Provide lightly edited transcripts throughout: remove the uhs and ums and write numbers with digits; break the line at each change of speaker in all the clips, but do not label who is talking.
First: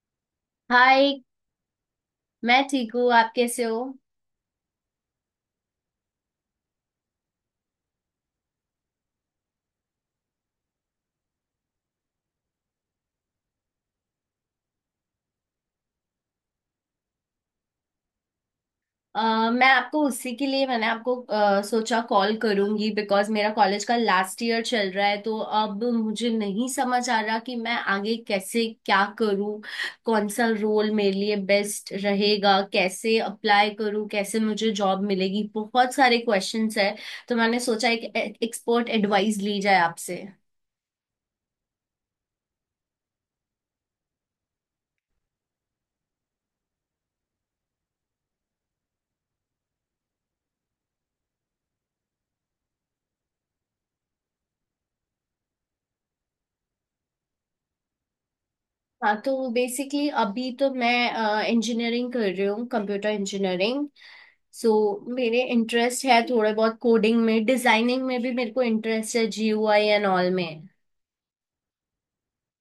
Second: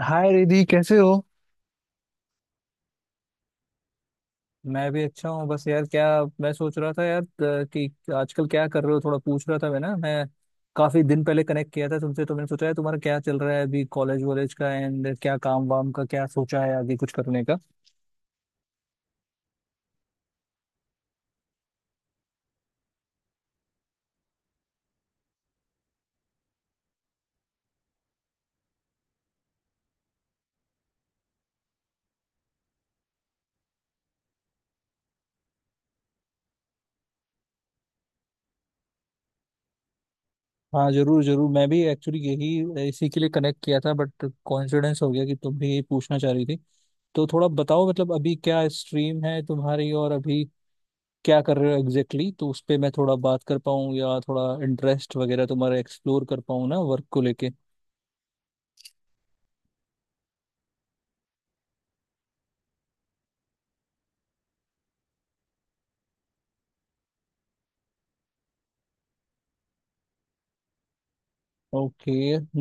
हाय रिधि, कैसे हो।
हाय। मैं ठीक हूँ, आप कैसे हो।
मैं भी अच्छा हूँ। बस यार क्या, मैं सोच रहा था यार, कि आजकल क्या कर रहे हो। थोड़ा पूछ रहा था। मैं काफी दिन पहले कनेक्ट किया था तुमसे, तो मैंने सोचा है तुम्हारा क्या चल रहा है अभी। कॉलेज वॉलेज का एंड क्या, काम वाम का क्या सोचा है आगे कुछ करने का।
मैं आपको उसी के लिए मैंने आपको सोचा कॉल करूंगी बिकॉज मेरा कॉलेज का लास्ट ईयर चल रहा है, तो अब मुझे नहीं समझ आ रहा कि मैं आगे कैसे क्या करूँ, कौन सा रोल मेरे लिए बेस्ट रहेगा, कैसे अप्लाई करूँ, कैसे मुझे जॉब मिलेगी। बहुत सारे क्वेश्चंस है, तो मैंने सोचा एक एक्सपर्ट एडवाइस ली जाए आपसे।
हाँ, जरूर जरूर, मैं भी एक्चुअली यही इसी के लिए कनेक्ट किया था, बट कोइंसिडेंस हो गया कि तुम भी यही पूछना चाह रही थी। तो थोड़ा बताओ, मतलब अभी क्या स्ट्रीम है तुम्हारी, और अभी क्या कर रहे हो एग्जैक्टली तो उस पे मैं थोड़ा बात कर पाऊँ, या थोड़ा इंटरेस्ट वगैरह तुम्हारा एक्सप्लोर कर पाऊँ ना, वर्क को लेके।
हाँ, तो बेसिकली अभी तो मैं इंजीनियरिंग कर रही हूँ, कंप्यूटर इंजीनियरिंग। सो so, मेरे इंटरेस्ट है थोड़े बहुत कोडिंग में, डिजाइनिंग में भी मेरे को इंटरेस्ट है, जीयूआई एंड ऑल में।
ओके।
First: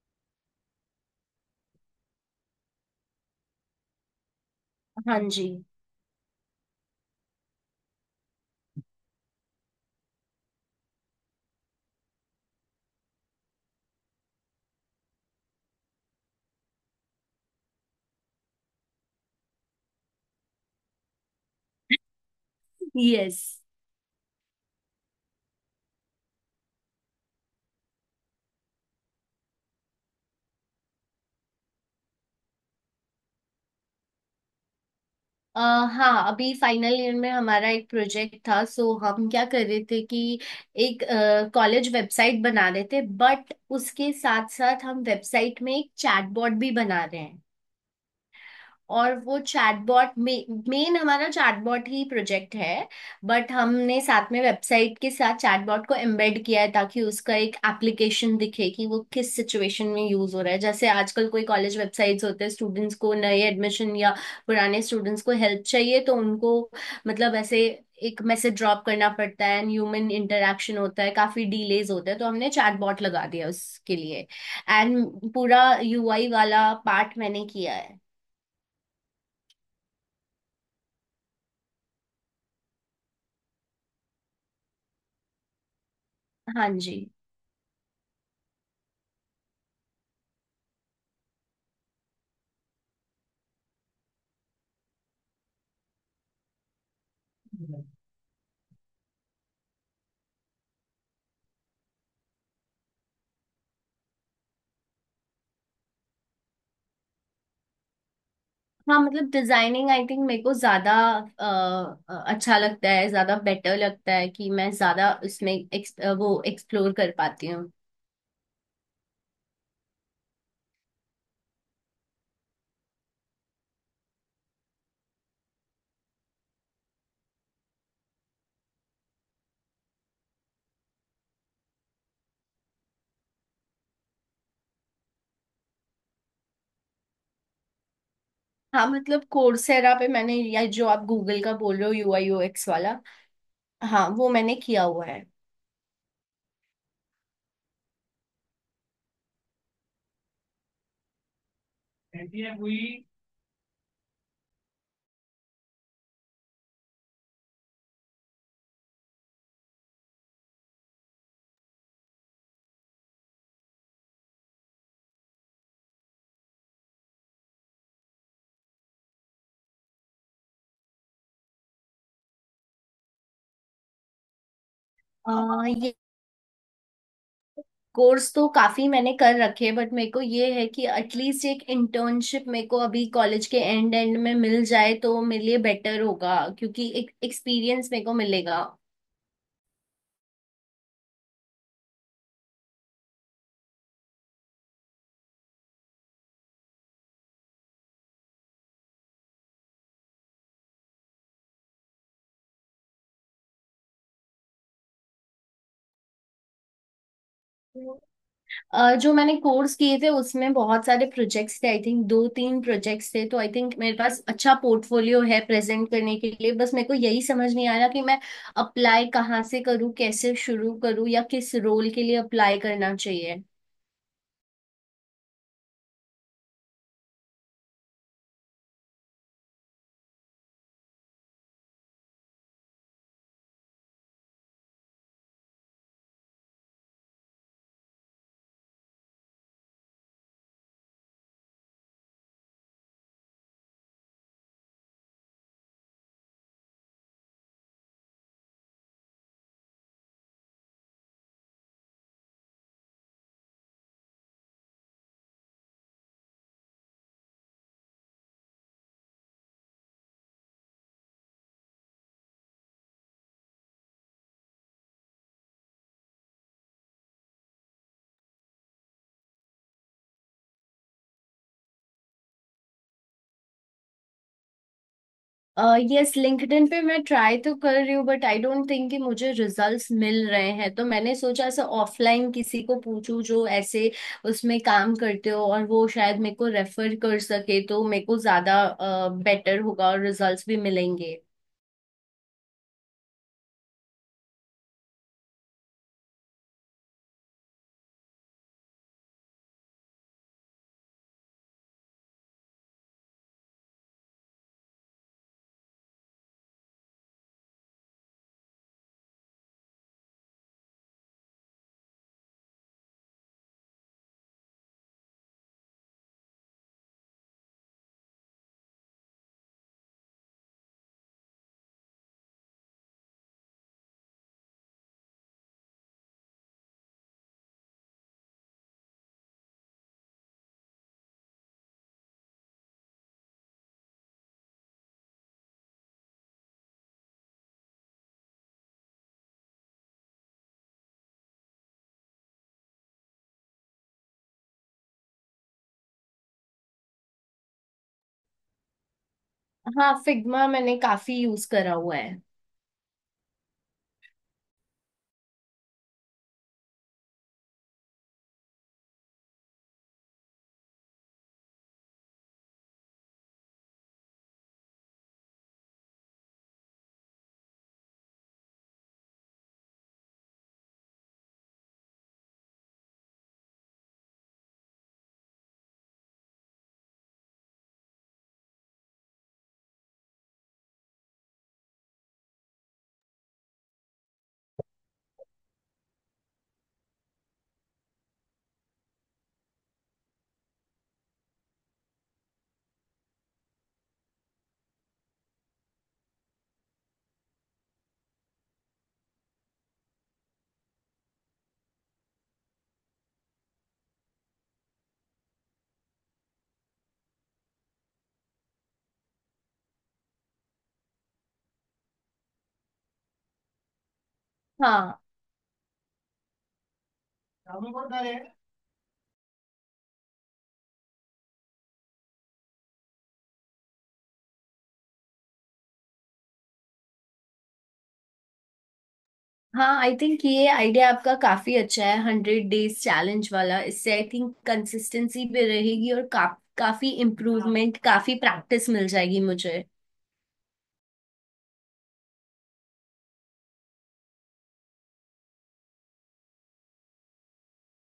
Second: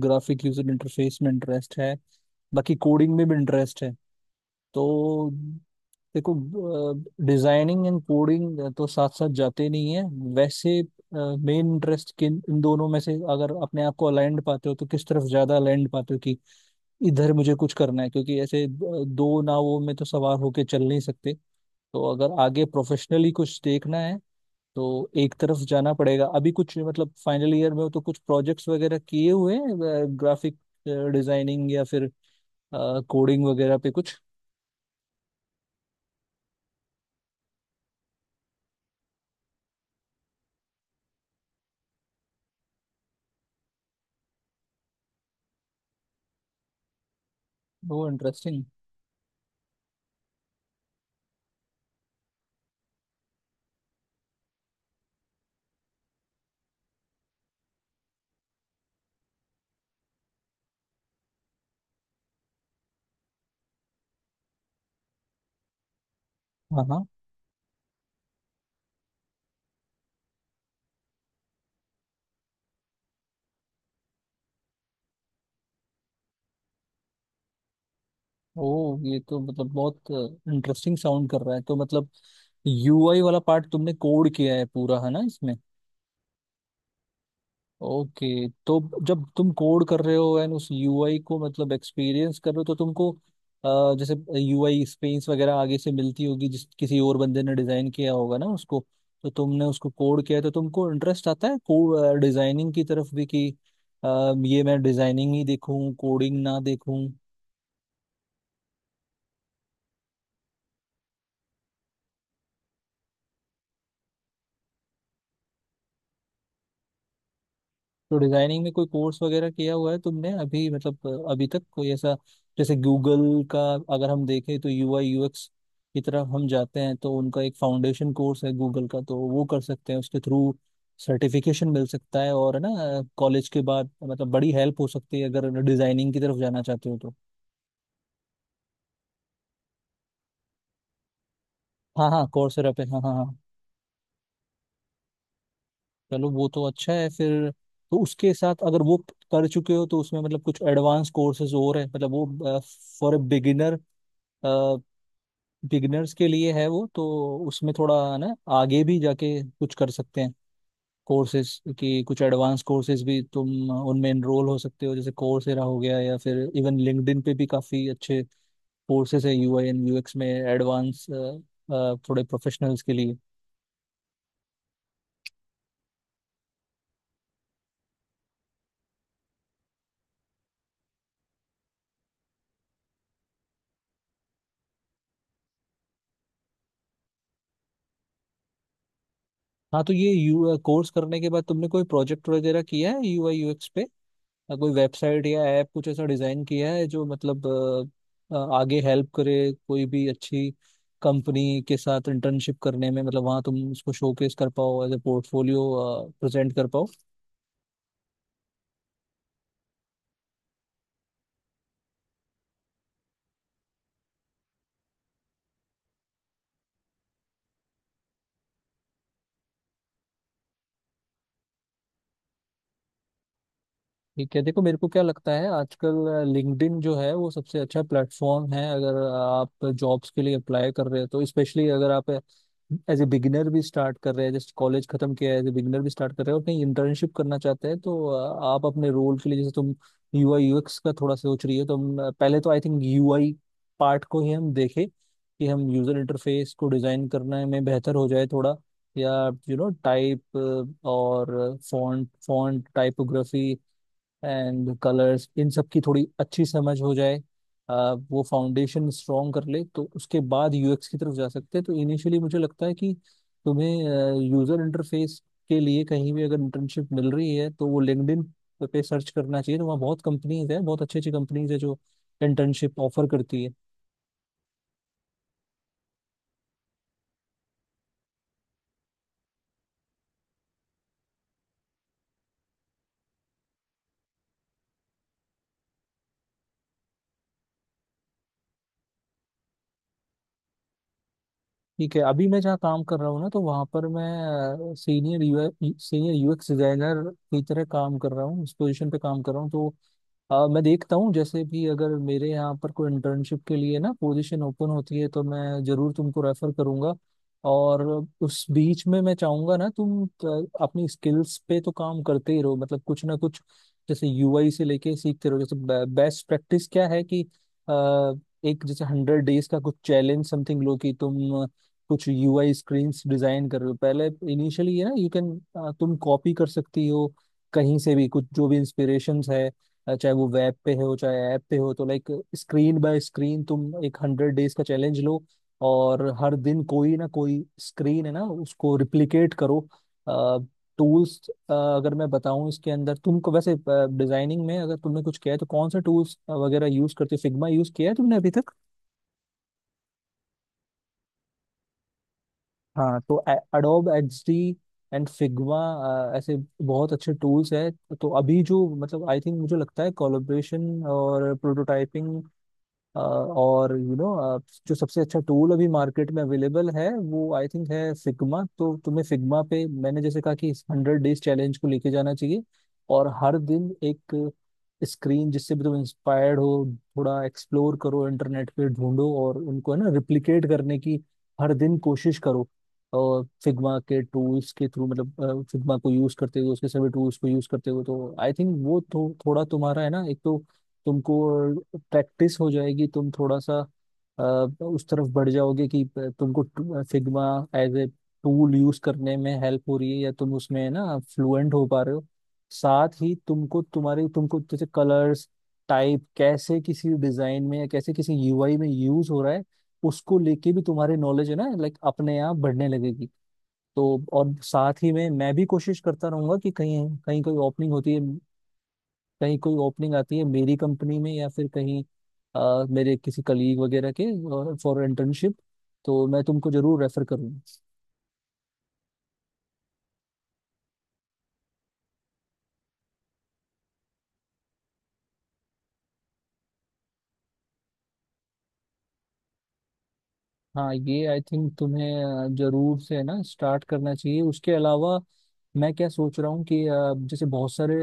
ग्राफिक यूजर इंटरफेस में इंटरेस्ट है, बाकी कोडिंग में भी इंटरेस्ट है तो।
हाँ जी।
देखो, डिजाइनिंग एंड कोडिंग तो साथ साथ जाते नहीं है वैसे। मेन इंटरेस्ट किन, इन दोनों में से अगर अपने आप को अलाइंड पाते हो तो किस तरफ ज्यादा अलाइंड पाते हो कि इधर मुझे कुछ करना है, क्योंकि ऐसे दो नावों में तो सवार होके चल नहीं सकते। तो अगर आगे प्रोफेशनली
यस।
कुछ देखना है तो एक तरफ जाना पड़ेगा। अभी कुछ मतलब फाइनल ईयर में हो तो कुछ प्रोजेक्ट्स वगैरह किए हुए हैं, ग्राफिक डिजाइनिंग या फिर कोडिंग वगैरह पे कुछ।
हाँ, अभी फाइनल ईयर में हमारा एक प्रोजेक्ट था, सो हम क्या कर रहे थे कि एक कॉलेज वेबसाइट बना रहे थे, बट उसके साथ साथ हम वेबसाइट में एक चैटबॉट भी बना रहे हैं।
वो इंटरेस्टिंग।
और वो चैटबॉट, मेन हमारा चैटबॉट ही प्रोजेक्ट है, बट हमने साथ में वेबसाइट के साथ चैटबॉट को एम्बेड किया है ताकि उसका एक एप्लीकेशन दिखे कि वो किस सिचुएशन में यूज हो रहा है। जैसे आजकल कोई कॉलेज वेबसाइट्स होते हैं, स्टूडेंट्स को नए एडमिशन या पुराने स्टूडेंट्स को हेल्प चाहिए तो उनको,
हाँ हाँ।
मतलब ऐसे एक मैसेज ड्रॉप करना पड़ता है एंड ह्यूमन इंटरेक्शन होता है, काफी डिलेज होता है, तो हमने चैटबॉट लगा दिया उसके लिए। एंड पूरा यूआई वाला पार्ट मैंने किया है।
ओ, ये तो मतलब बहुत इंटरेस्टिंग साउंड कर रहा है, तो मतलब यूआई वाला पार्ट तुमने कोड किया है पूरा, है ना इसमें।
हाँ जी।
ओके। तो जब तुम कोड कर रहे हो एंड उस यूआई को मतलब एक्सपीरियंस कर रहे हो, तो तुमको जैसे यूआई स्पेस वगैरह आगे से मिलती होगी, जिस किसी और बंदे ने डिजाइन किया होगा ना उसको, तो तुमने उसको कोड किया है, तो तुमको इंटरेस्ट आता है को डिजाइनिंग की तरफ भी कि ये मैं डिजाइनिंग ही देखूं, कोडिंग ना देखूं।
हाँ, मतलब डिजाइनिंग आई थिंक मेरे को ज्यादा अ, अच्छा लगता है, ज्यादा बेटर लगता है कि मैं ज्यादा इसमें वो एक्सप्लोर कर पाती हूँ।
तो डिजाइनिंग में कोई कोर्स वगैरह किया हुआ है तुमने अभी, मतलब अभी तक कोई ऐसा, जैसे गूगल का अगर हम देखें तो यूआई यूएक्स की तरफ हम जाते हैं तो उनका एक फाउंडेशन कोर्स है गूगल का, तो वो कर सकते हैं उसके थ्रू, सर्टिफिकेशन मिल सकता है, और है ना कॉलेज के बाद मतलब बड़ी हेल्प हो सकती है अगर डिजाइनिंग की तरफ जाना चाहते हो तो।
हाँ मतलब कोर्सेरा पे मैंने, या जो आप गूगल का बोल रहे हो
हाँ
यूआई
हाँ,
यूएक्स
कोर्सेरा पे,
वाला।
हाँ हाँ हाँ।
हाँ, वो मैंने किया हुआ है।
चलो वो तो अच्छा है फिर। तो उसके साथ अगर वो कर चुके हो तो उसमें मतलब कुछ एडवांस कोर्सेज और है, मतलब वो फॉर ए बिगिनर, बिगिनर्स के लिए है वो तो। उसमें थोड़ा ना आगे भी जाके कुछ कर सकते हैं, कोर्सेज की कुछ एडवांस कोर्सेज भी तुम उनमें एनरोल हो सकते हो, जैसे कोर्सेरा हो गया, या फिर इवन लिंक्डइन पे भी काफी अच्छे कोर्सेज है यूआई एंड यूएक्स में, एडवांस थोड़े प्रोफेशनल्स के लिए।
अ, ये कोर्स तो काफी मैंने कर रखे, बट मेरे को ये है कि एटलीस्ट एक इंटर्नशिप मेरे को अभी कॉलेज के एंड एंड में मिल जाए तो मेरे लिए बेटर होगा, क्योंकि एक एक्सपीरियंस मेरे को मिलेगा।
हाँ तो ये यू कोर्स करने के बाद तुमने कोई प्रोजेक्ट वगैरह किया है यूआई यूएक्स पे? या कोई वेबसाइट या ऐप कुछ ऐसा डिजाइन किया है जो मतलब आगे हेल्प करे, कोई भी अच्छी कंपनी के साथ इंटर्नशिप करने में, मतलब वहाँ तुम उसको शोकेस कर पाओ एज ए पोर्टफोलियो, प्रेजेंट कर पाओ।
जो मैंने कोर्स किए थे उसमें बहुत सारे प्रोजेक्ट्स थे, आई थिंक 2-3 प्रोजेक्ट्स थे, तो आई थिंक मेरे पास अच्छा पोर्टफोलियो है प्रेजेंट करने के लिए। बस मेरे को यही समझ नहीं आ रहा कि मैं अप्लाई कहाँ से करूँ, कैसे शुरू करूँ, या किस रोल के लिए अप्लाई करना चाहिए।
ठीक है, देखो मेरे को क्या लगता है, आजकल लिंक्डइन जो है वो सबसे अच्छा प्लेटफॉर्म है अगर आप जॉब्स के लिए अप्लाई कर रहे हो तो, स्पेशली अगर आप एज ए बिगिनर भी स्टार्ट कर रहे हैं, जैसे कॉलेज खत्म किया है एज ए बिगिनर भी स्टार्ट कर रहे हो और कहीं इंटर्नशिप करना चाहते हैं, तो आप अपने रोल के लिए, जैसे तुम यूआई यूएक्स का थोड़ा सोच रही हो तो पहले तो आई थिंक यूआई पार्ट को ही हम देखें कि हम यूजर इंटरफेस को डिजाइन करने में बेहतर हो जाए थोड़ा, या यू नो टाइप, और font font typography and colours, इन सब की थोड़ी अच्छी समझ हो जाए, वो फाउंडेशन स्ट्रॉन्ग कर ले तो उसके बाद यूएक्स की तरफ जा सकते हैं। तो इनिशियली मुझे लगता है कि तुम्हें यूजर इंटरफेस के लिए कहीं भी अगर इंटर्नशिप मिल रही है तो वो लिंक्डइन पे सर्च करना चाहिए, तो वहाँ बहुत कंपनीज है, बहुत अच्छी अच्छी कंपनीज है जो इंटर्नशिप ऑफर करती है।
यस, लिंक्डइन पे मैं ट्राई तो कर रही हूँ, बट आई डोंट थिंक कि मुझे रिजल्ट्स मिल रहे हैं, तो मैंने सोचा ऐसा ऑफलाइन किसी को पूछूं जो ऐसे उसमें काम करते हो, और वो शायद मेरे को रेफर कर सके, तो मेरे को ज्यादा बेटर होगा और रिजल्ट्स भी मिलेंगे।
ठीक है। अभी मैं जहाँ काम कर रहा हूँ ना, तो वहाँ पर मैं सीनियर यूएक्स डिजाइनर की तरह काम कर रहा हूँ, इस पोजीशन पे काम कर रहा हूँ, तो मैं देखता हूँ जैसे भी अगर मेरे यहाँ पर कोई इंटर्नशिप के लिए ना पोजीशन ओपन होती है तो मैं जरूर तुमको रेफर करूँगा, और उस बीच में मैं चाहूंगा ना तुम अपनी स्किल्स पे तो काम करते ही रहो, मतलब कुछ ना कुछ जैसे यूआई से लेके सीखते रहो। जैसे बेस्ट प्रैक्टिस क्या है कि अ, एक जैसे 100 डेज का कुछ चैलेंज समथिंग लो, कि तुम कुछ यूआई स्क्रीन्स डिजाइन कर रहे हो पहले इनिशियली, ये ना यू कैन तुम कॉपी कर सकती हो कहीं से भी कुछ जो भी इंस्पिरेशंस है, चाहे वो वेब पे हो चाहे ऐप पे हो, तो लाइक स्क्रीन बाय स्क्रीन तुम एक 100 डेज का चैलेंज लो, और हर दिन कोई ना कोई स्क्रीन है ना उसको रिप्लिकेट करो। टूल्स अगर मैं बताऊं इसके अंदर तुमको, वैसे डिजाइनिंग में अगर तुमने कुछ किया है तो कौन सा टूल्स वगैरह यूज करते हो? फिग्मा यूज किया है तुमने अभी तक?
हाँ, फिग्मा मैंने काफी यूज करा हुआ है।
हाँ तो एडोब एक्सडी एंड फिग्मा ऐसे बहुत अच्छे टूल्स हैं। तो अभी जो मतलब आई थिंक मुझे लगता है, कोलैबोरेशन और प्रोटोटाइपिंग, और यू you नो जो सबसे अच्छा टूल अभी मार्केट में अवेलेबल है वो आई थिंक है फिग्मा। तो तुम्हें फिग्मा पे मैंने जैसे कहा कि इस 100 डेज चैलेंज को लेके जाना चाहिए, और हर दिन एक स्क्रीन जिससे भी तुम इंस्पायर्ड हो थोड़ा एक्सप्लोर करो, इंटरनेट पे ढूंढो, और उनको है ना रिप्लिकेट करने की हर दिन कोशिश करो, और फिग्मा के टूल्स के थ्रू, मतलब फिग्मा को यूज करते हुए उसके सभी टूल्स को यूज करते हुए, तो आई थिंक वो थोड़ा तुम्हारा है ना, एक तो तुमको प्रैक्टिस हो जाएगी, तुम थोड़ा सा अ, उस तरफ बढ़ जाओगे कि तुमको Figma as a tool use करने में हेल्प हो रही है या तुम उसमें ना फ्लुएंट हो पा रहे हो। साथ ही तुमको जैसे कलर्स टाइप कैसे किसी डिजाइन में या कैसे किसी यूआई में यूज हो रहा है, उसको लेके भी तुम्हारी नॉलेज है ना लाइक अपने आप बढ़ने लगेगी। तो और साथ ही
हाँ।
में मैं भी कोशिश करता रहूंगा कि कहीं कहीं कोई ओपनिंग होती है, कहीं कोई ओपनिंग आती है मेरी कंपनी में, या फिर कहीं मेरे किसी कलीग वगैरह के फॉर इंटर्नशिप, तो मैं तुमको जरूर रेफर करूंगा।
हाँ, आई थिंक ये आइडिया आपका काफी अच्छा है, 100 डेज चैलेंज वाला। इससे आई थिंक कंसिस्टेंसी भी रहेगी और काफी इम्प्रूवमेंट, काफी प्रैक्टिस मिल जाएगी मुझे।
हाँ, ये आई थिंक तुम्हें जरूर से है ना स्टार्ट करना चाहिए। उसके अलावा मैं क्या सोच रहा हूँ कि जैसे बहुत सारे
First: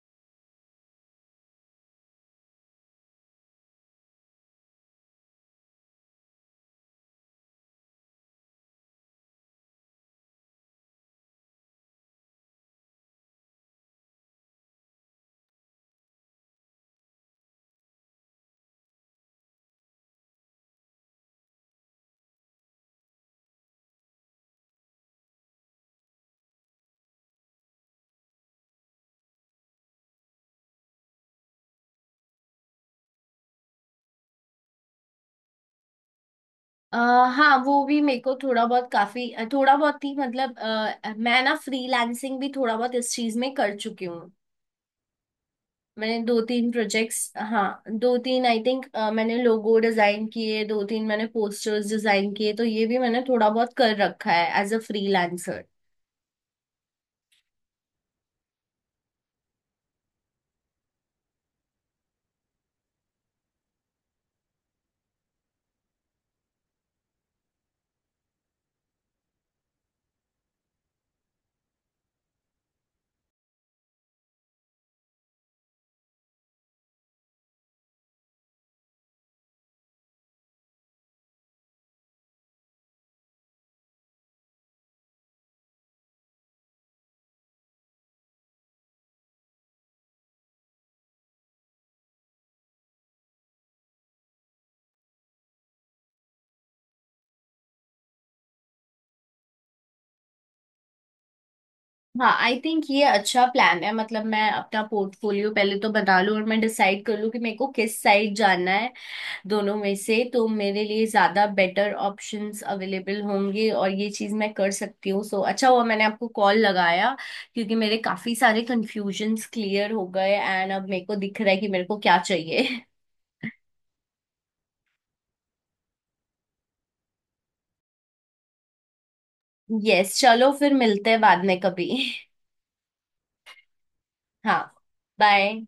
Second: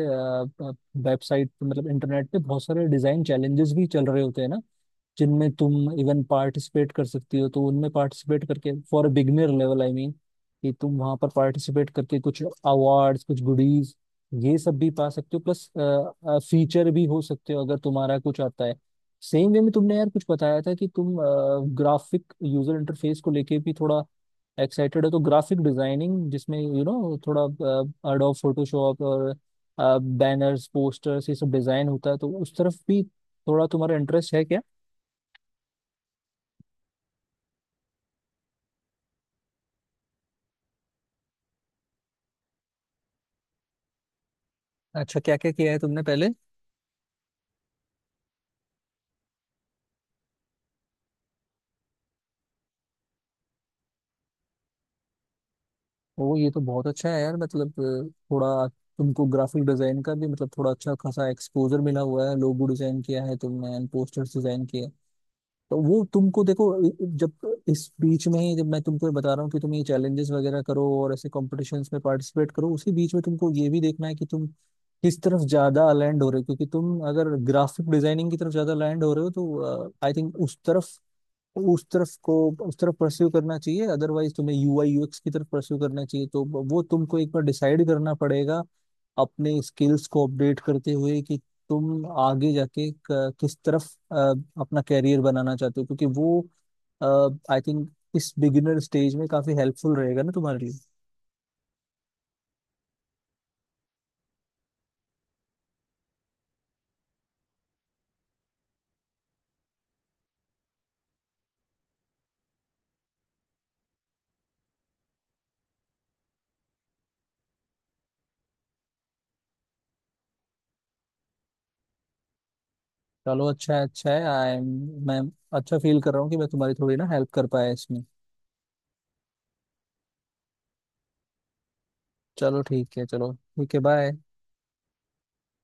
वेबसाइट, मतलब इंटरनेट पे बहुत सारे डिजाइन चैलेंजेस भी चल रहे होते हैं ना, जिनमें तुम इवन पार्टिसिपेट कर सकती हो। तो उनमें पार्टिसिपेट करके for beginner level, I mean कि तुम वहां पर पार्टिसिपेट करके कुछ अवार्ड्स, कुछ गुडीज ये सब भी पा सकते हो, प्लस फीचर भी हो सकते हो अगर तुम्हारा कुछ आता है। सेम वे में तुमने यार कुछ बताया था कि तुम ग्राफिक यूजर इंटरफेस को लेके भी थोड़ा एक्साइटेड है, तो ग्राफिक डिजाइनिंग जिसमें यू you नो know, थोड़ा एडोब फोटोशॉप और बैनर्स पोस्टर्स ये सब डिजाइन होता है, तो उस तरफ भी थोड़ा तुम्हारा इंटरेस्ट है क्या?
अ, हाँ, वो भी मेरे को थोड़ा बहुत, काफी थोड़ा बहुत ही मतलब, मैं ना फ्रीलांसिंग भी थोड़ा बहुत इस चीज में कर चुकी हूँ।
अच्छा, क्या क्या किया है तुमने
मैंने
पहले?
2-3 प्रोजेक्ट्स, हाँ 2-3 आई थिंक, मैंने लोगो डिजाइन किए 2-3, मैंने पोस्टर्स डिजाइन किए। तो ये भी मैंने थोड़ा बहुत कर रखा है एज अ फ्रीलांसर।
ओ ये तो बहुत अच्छा है यार, मतलब थोड़ा तुमको ग्राफिक डिजाइन का भी मतलब थोड़ा अच्छा खासा एक्सपोजर मिला हुआ है, लोगो डिजाइन किया है तुमने एंड पोस्टर्स डिजाइन किया है। तो वो तुमको देखो, जब इस बीच में ही जब मैं तुमको बता रहा हूँ कि तुम ये चैलेंजेस वगैरह करो और ऐसे कॉम्पिटिशन्स में पार्टिसिपेट करो, उसी बीच में तुमको ये भी देखना है कि तुम किस तरफ ज्यादा लैंड हो रहे हो, क्योंकि तुम अगर ग्राफिक डिजाइनिंग की तरफ ज्यादा लैंड हो रहे हो तो आई थिंक उस तरफ को उस तरफ परस्यू करना चाहिए, अदरवाइज तुम्हें यूआई यूएक्स की तरफ परस्यू करना चाहिए। तो वो तुमको एक बार डिसाइड करना पड़ेगा, अपने स्किल्स को अपडेट करते हुए, कि तुम आगे जाके किस तरफ अपना कैरियर बनाना चाहते हो, क्योंकि वो आई थिंक इस बिगिनर स्टेज में काफी हेल्पफुल रहेगा ना तुम्हारे लिए।
हाँ, आई थिंक ये अच्छा प्लान है, मतलब मैं अपना पोर्टफोलियो पहले तो बना लूँ और मैं डिसाइड कर लूँ कि मेरे को किस साइड जाना है, दोनों में से, तो मेरे लिए ज्यादा बेटर ऑप्शंस अवेलेबल होंगे और ये चीज मैं कर सकती हूँ। सो अच्छा हुआ मैंने आपको कॉल लगाया, क्योंकि मेरे काफी सारे कंफ्यूजन्स क्लियर हो गए, एंड अब मेरे को दिख रहा है कि मेरे को क्या चाहिए।
चलो अच्छा है, अच्छा है। आई एम मैं अच्छा फील कर रहा हूँ कि मैं तुम्हारी थोड़ी ना हेल्प कर पाया इसमें।
यस, चलो फिर मिलते हैं बाद में कभी।
चलो ठीक है, चलो ठीक है, बाय।
हाँ, बाय।